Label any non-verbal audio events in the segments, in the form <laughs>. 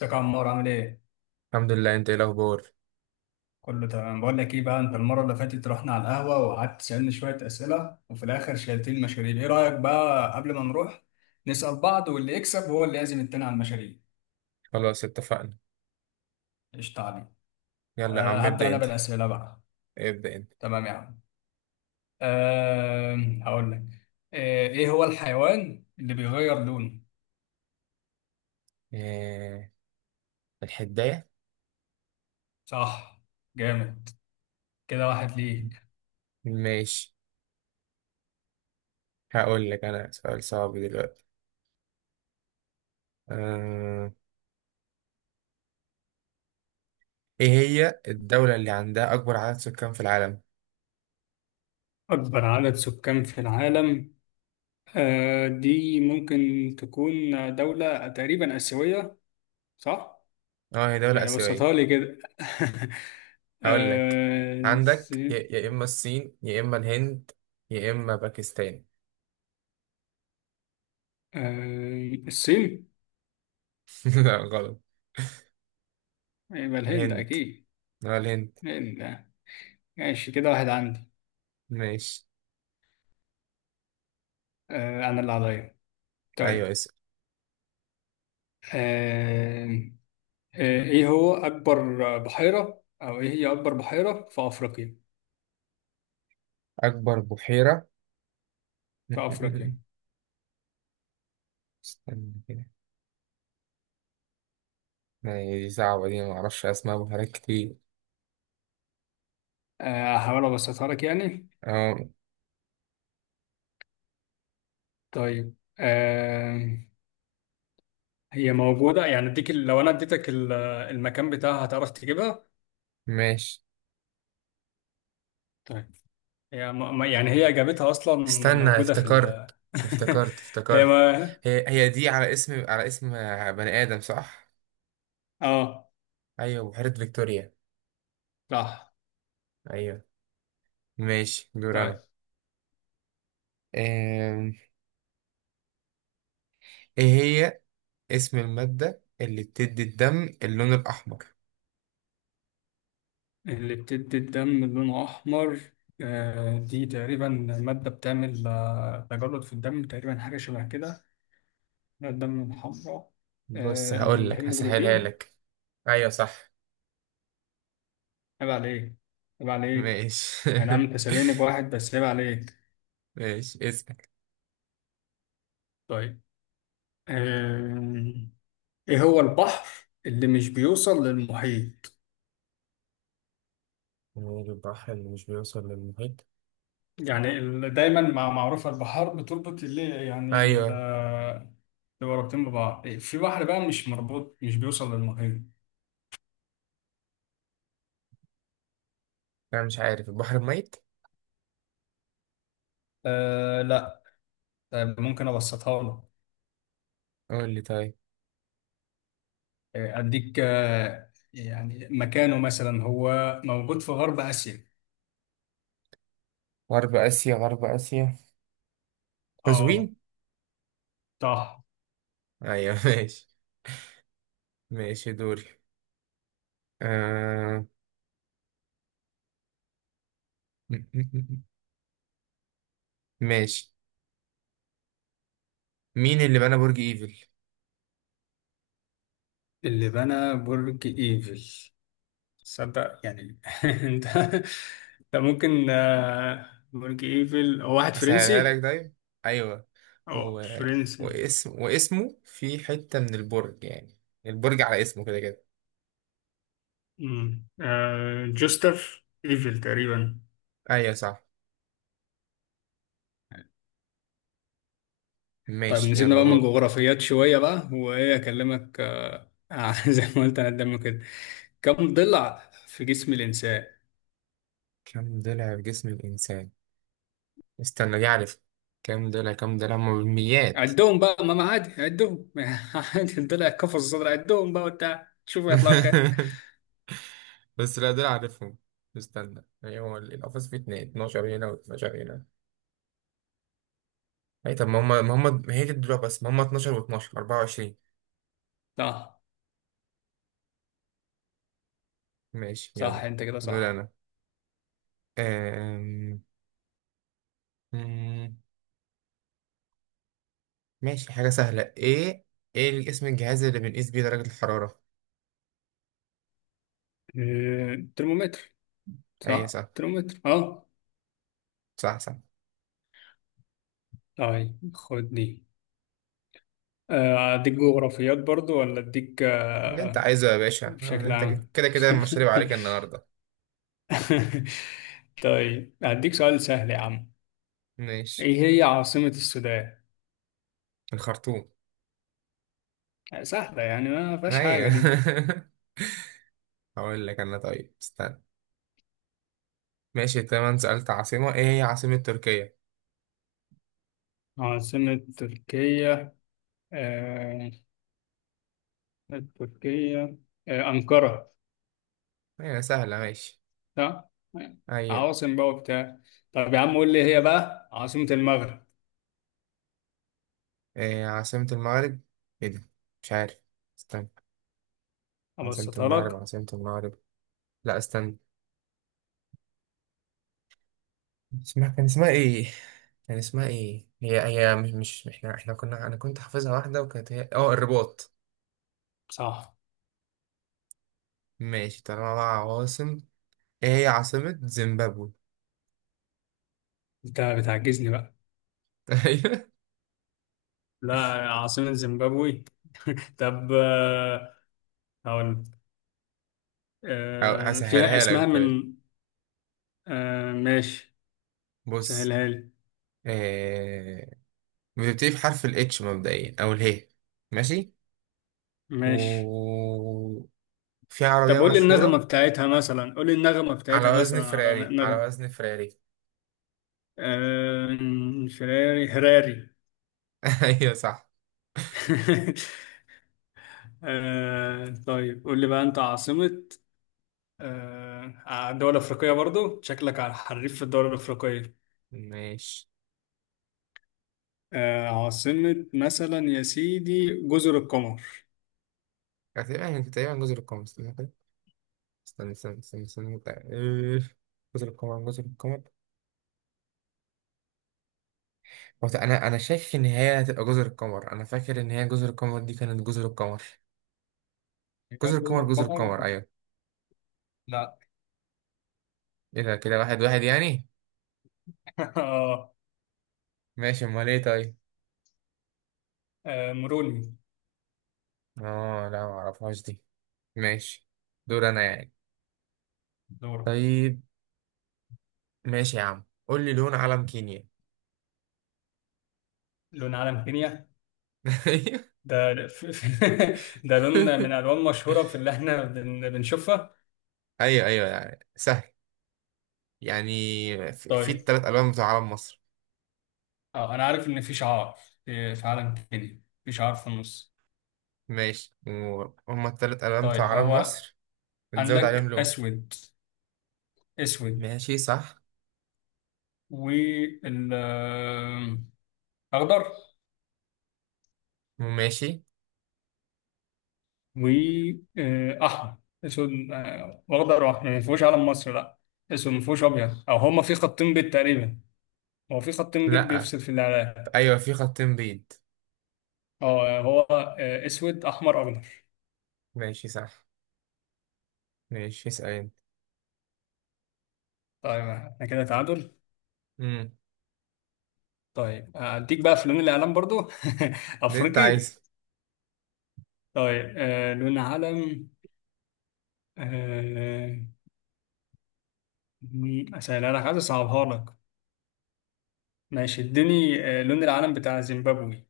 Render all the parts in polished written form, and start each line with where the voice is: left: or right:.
left: ازيك يا عمار، عامل ايه؟
right: الحمد لله، انت ايه الاخبار؟
left: كله تمام. بقول لك ايه بقى، انت المره اللي فاتت رحنا على القهوه، وقعدت تسالني شويه اسئله، وفي الاخر شلتين مشاريب. ايه رايك بقى قبل ما نروح نسال بعض، واللي يكسب هو اللي يعزم التاني على المشاريب؟
right: خلاص اتفقنا.
left: قشطه عليك.
right: يلا يا
left: أه،
right: عم،
left: هبدا
right: ابدا
left: انا
right: انت.
left: بالاسئله بقى.
right: ابدا انت.
left: تمام يا عم. أه. هقول لك. ايه هو الحيوان اللي بيغير لونه؟
right: إيه. الحدايه.
left: صح. جامد. كده واحد ليك.
right: ماشي. هقول لك انا سؤال صعب دلوقتي. آه... ايه هي الدوله اللي عندها اكبر عدد سكان في العالم؟
left: أكبر عدد سكان في العالم. دي ممكن تكون دولة تقريبا آسيوية، صح؟
right: اه، هي دوله
left: يعني
right: اسيويه.
left: بسطها لي كده. <laughs>
right: هقول لك. عندك يا
left: الصين.
right: يا اما الصين، يا اما الهند، يا اما باكستان.
left: الصين.
right: <laughs> لا، غلط.
left: يبقى الهند
right: الهند.
left: أكيد.
right: اه، الهند.
left: الهند آه. ماشي، كده واحد عندي.
right: ماشي.
left: أنا اللي عليا.
right: ايوه،
left: طيب.
right: اسأل.
left: آه، إيه هو أكبر بحيرة، أو إيه هي أكبر بحيرة في أفريقيا؟
right: اكبر بحيره.
left: في أفريقيا.
right: <laughs> استنى كده. يعني دي صعبة، دي معرفش أسماء بحيرات كتير.
left: هحاول أبسطها لك يعني.
right: اه.
left: طيب. هي موجودة، يعني لو أنا المكان بتاعها هتعرف تجيبها؟
right: ماشي.
left: طيب. هي يعني هي إجابتها أصلا
right: استنى،
left: موجودة في ال
right: افتكرت. افتكرت،
left: <laughs> هي
right: افتكرت.
left: ما.
right: هي دي على اسم بني آدم، صح؟
left: آه.
right: أيوة، بحيرة فيكتوريا.
left: صح.
right: أيوة. ماشي، دور
left: طيب.
right: أنا. آم، إيه هي اسم المادة اللي بتدي الدم اللون الأحمر؟
left: اللي بتدي الدم لونه أحمر. دي تقريبا مادة بتعمل تجلط في الدم تقريبا، حاجة شبه كده. لون الدم الحمراء.
right: بص، هقول لك هسهلها
left: الهيموجلوبين.
right: لك. أيوة، صح.
left: عيب عليك! عيب عليك!
right: ماشي.
left: أي نعم، أنت سابقني بواحد، بس عيب عليك.
right: <laughs> ماشي، اسمك.
left: طيب. آه، إيه هو البحر اللي مش بيوصل للمحيط؟
right: البحر اللي مش بيوصل للمحيط.
left: يعني دايما معروفة البحار بتربط اللي، يعني ال-،
right: أيوة.
left: اللي رابطين ببعض، في بحر بقى مش مربوط، مش بيوصل للمحيط.
right: أنا مش عارف، البحر الميت؟
left: آه، لا. ممكن أبسطها لك.
right: قول لي، طيب.
left: أديك، يعني مكانه مثلا هو موجود في غرب آسيا.
right: غرب آسيا، غرب آسيا،
left: اه،
right: قزوين.
left: صح.
right: أيوة. <laughs> ماشي. ماشي، دوري. آه... م- م- م- ماشي. مين اللي بنى برج إيفل؟
left: اللي بنى برج إيفل. صدق يعني <laughs> انت ده ممكن. برج إيفل هو واحد
right: أسهلها
left: فرنسي.
right: لك، طيب. أيوة. و...
left: اه، فرنسي.
right: واسمه في حتة من البرج يعني، البرج على اسمه كده كده.
left: جوستاف ايفل تقريبا.
right: أيوة، صح.
left: طيب
right: ماشي،
left: نسيبنا
right: يلا
left: بقى من
right: دورك.
left: جغرافيات شوية بقى، وإيه أكلمك، <laughs> زي ما قلت أنا قدامك كده. كم ضلع في جسم الإنسان؟
right: كم ضلع في جسم الإنسان؟ استنى، دي عارف. كم ضلع هما بالميات.
left: عدهم بقى، ما ما عادي عدهم <laughs> عادي، الضلع كفر الصدر، عدهم بقى وبتاع، شوف هيطلعوا كام.
right: <laughs> بس لا، دول عارفهم. استنى، هو القفص فيه اتنين 12 هنا و12 هنا. اي طب، ما هم ما هي دي الدروع، بس ما هم 12 و12 24.
left: صح.
right: ماشي،
left: صح،
right: يلا.
left: أنت كده
right: دول
left: صح.
right: انا. أم... مم، ماشي، حاجة سهلة، ايه؟ ايه اسم الجهاز اللي بنقيس بيه درجة الحرارة؟
left: ترمومتر.
right: اي
left: صح،
right: صح.
left: ترمومتر، أه.
right: صح، صح.
left: طيب، خد دي. أديك جغرافيات برضو، ولا أديك
right: اللي انت عايزه يا باشا،
left: بشكل
right: انت.
left: عام؟
right: كده كده
left: <laughs>
right: مشاريب عليك النهاردة.
left: <laughs> طيب، هديك سؤال سهل يا عم.
right: ماشي.
left: ايه هي عاصمة السودان؟
right: الخرطوم.
left: سهلة يعني، ما فيهاش
right: ايوه.
left: حاجة دي.
right: <laughs> هقول لك انا، طيب استنى. ماشي تمام، سألت عاصمة، ايه هي عاصمة تركيا؟
left: عاصمة تركيا. آه... تركيا. أنقرة.
right: هي سهلة، ماشي.
left: صح؟
right: أيوة.
left: عواصم بقى وبتاع. طب يا عم قول لي، هي بقى عاصمة المغرب؟
right: إيه عاصمة المغرب؟ إيه ده؟ مش عارف. استنى. عاصمة
left: أبسطها
right: المغرب،
left: لك.
right: عاصمة المغرب. لا، استنى. كان اسمها إيه؟ كان اسمها إيه هي؟ هي مش إحنا كنا، أنا كنت حافظها واحدة، وكانت هي الرباط.
left: صح.
right: ماشي، طالما بقى عواصم. إيه هي عاصمة زيمبابوي؟
left: انت بتعجزني بقى!
right: <laughs> أيوة.
left: لا. عاصمة زيمبابوي. <laughs> طب. هقول
right: أو
left: فيها
right: هسهلها
left: اسمها
right: لك، طيب.
left: من... ماشي.
right: بص.
left: سهلها لي.
right: إيه. بتبتدي بحرف الاتش مبدئيا، أو الهي. ماشي.
left: ماشي.
right: وفي
left: طب
right: عربية
left: قول لي النغمة
right: مشهورة.
left: بتاعتها مثلا، قول لي النغمة
right: على
left: بتاعتها
right: وزن
left: مثلا، على
right: فراري، على
left: نغمة.
right: وزن فراري. <laughs>
left: فراري، هراري.
right: ايوه، صح.
left: <laughs> طيب قول لي بقى انت عاصمة. الدول الأفريقية برضو، شكلك على حريف في الدول الأفريقية.
right: ماشي.
left: عاصمة مثلا يا سيدي جزر القمر.
right: تقريبا، يعني تقريبا جزر القمر، استنى كده. استنى، استنى، استنى، استنى. <laughs> إيه، جزر القمر، جزر القمر. هو انا شايف ان هي هتبقى جزر القمر. انا فاكر ان هي جزر القمر، دي كانت جزر القمر.
left: يبقى
right: جزر
left: جزر
right: القمر، جزر
left: القمر.
right: القمر، ايوه.
left: لا.
right: ايه ده، كده واحد واحد يعني.
left: <laughs> اه.
right: ماشي، امال ايه؟ طيب.
left: مروني.
right: اه لا، ما اعرفهاش دي. ماشي. دور انا يعني.
left: دورة.
right: طيب. ماشي يا عم، قول لي لون علم كينيا.
left: لون علم كينيا.
right: <laughs> ايوه.
left: ده <laughs> ده لون من الوان مشهوره في اللي احنا بنشوفها.
right: ايوه، أيوة، يعني سهل. يعني، في
left: طيب.
right: التلات ألوان بتوع علم مصر.
left: اه، انا عارف ان في شعار، في عالم تاني، في شعار في النص.
right: ماشي، وهما التلات ألوان
left: طيب،
right: بتوع علم
left: هو
right: مصر. بنزود عليهم
left: عندك
right: لون.
left: اسود. اسود.
right: ماشي، صح.
left: وال اخضر واحمر.
right: ماشي.
left: اسود، واخضر واحمر، يعني ما فيهوش علم مصر، لا. اسود، ما فيهوش ابيض، او هما في خطين بيض تقريبا. هو في خطين بيض
right: لأ.
left: بيفصل في الاعلام.
right: أيوة، في خطين بيض.
left: اه، هو اسود احمر اخضر.
right: ماشي، صح. ماشي، اسأل أنت.
left: طيب، احنا كده تعادل.
right: مم.
left: طيب، اديك بقى في لون الاعلام برضو. <laughs>
right: ده أنت
left: افريقي.
right: عايز.
left: طيب. لون علم، آه اسهلها لك، عايز اصعبها لك. ماشي، اديني. لون العلم بتاع زيمبابوي.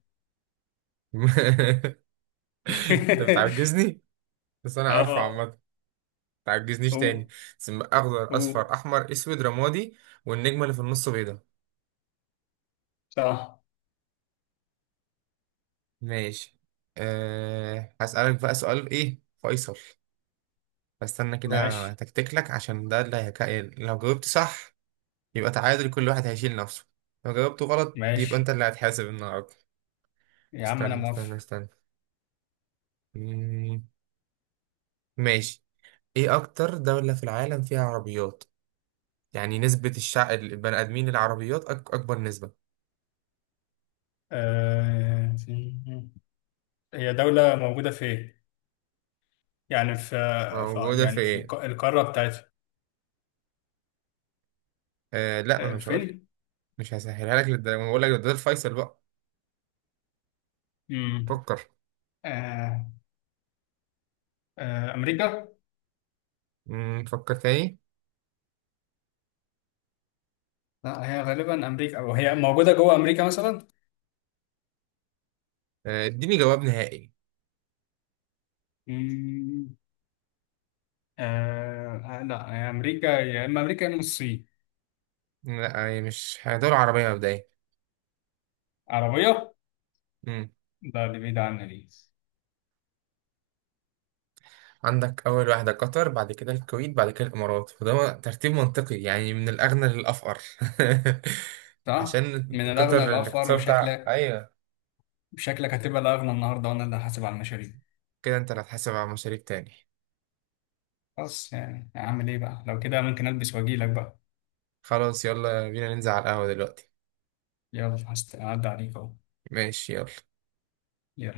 right: <laughs> أنت
left: <laughs>
right: بتعجزني. بس أنا عارفه
left: اه.
right: عامة. متعجزنيش تاني.
left: او.
right: ثم أخضر،
left: او.
right: أصفر، أحمر، أسود، رمادي. والنجمة اللي في النص بيضة.
left: صح.
right: ماشي. هسألك بقى سؤال إيه فيصل. استنى كده،
left: ماشي.
right: هتكتك لك عشان ده اللي هيك... لو جاوبت صح، يبقى تعادل، كل واحد هيشيل نفسه. لو جاوبته غلط، يبقى انت
left: ماشي
right: اللي هتحاسب النهارده.
left: يا عم، انا
right: استنى، استنى،
left: موافق.
right: استنى. مم... ماشي. ايه اكتر دولة في العالم فيها عربيات؟ يعني نسبة الشعب البني ادمين العربيات، اكبر نسبة.
left: آه. هي دولة موجودة فين؟ يعني في، في
right: موجودة في
left: يعني في
right: ايه؟
left: القارة بتاعتها.
right: لا، ما انا مش هقول.
left: فين؟
right: مش هسهلها لك للدرجة، ما بقول لك ده الفيصل بقى.
left: امم
right: فكر.
left: أمريكا؟
right: فكر تاني.
left: لا، هي غالبا أمريكا، أو هي موجودة جوه أمريكا مثلا؟
right: اديني جواب نهائي.
left: مم، لا، هي أمريكا يا إما أمريكا يا إما الصين.
right: لا، يعني مش هي دولة عربية مبدئيا.
left: عربية؟ لا، دي بعيدة عنا دي.
right: عندك أول واحدة قطر، بعد كده الكويت، بعد كده الإمارات، وده ترتيب منطقي يعني من الأغنى للأفقر. <laughs>
left: صح؟
right: عشان
left: من الأغنى
right: قطر
left: للأفقر،
right: الاقتصاد بتاع،
left: وشكلك
right: أيوة.
left: شكلك هتبقى الأغنى النهاردة، وأنا اللي هحاسب على المشاريع.
right: كده أنت اللي هتحاسب على مشاريب تاني.
left: خلاص يعني، أعمل إيه بقى؟ لو كده ممكن ألبس وأجيلك بقى.
right: خلاص، يلا بينا ننزل على القهوة دلوقتي.
left: يلا، هعدي عليك أهو.
right: ماشي، يلا.
left: يلا.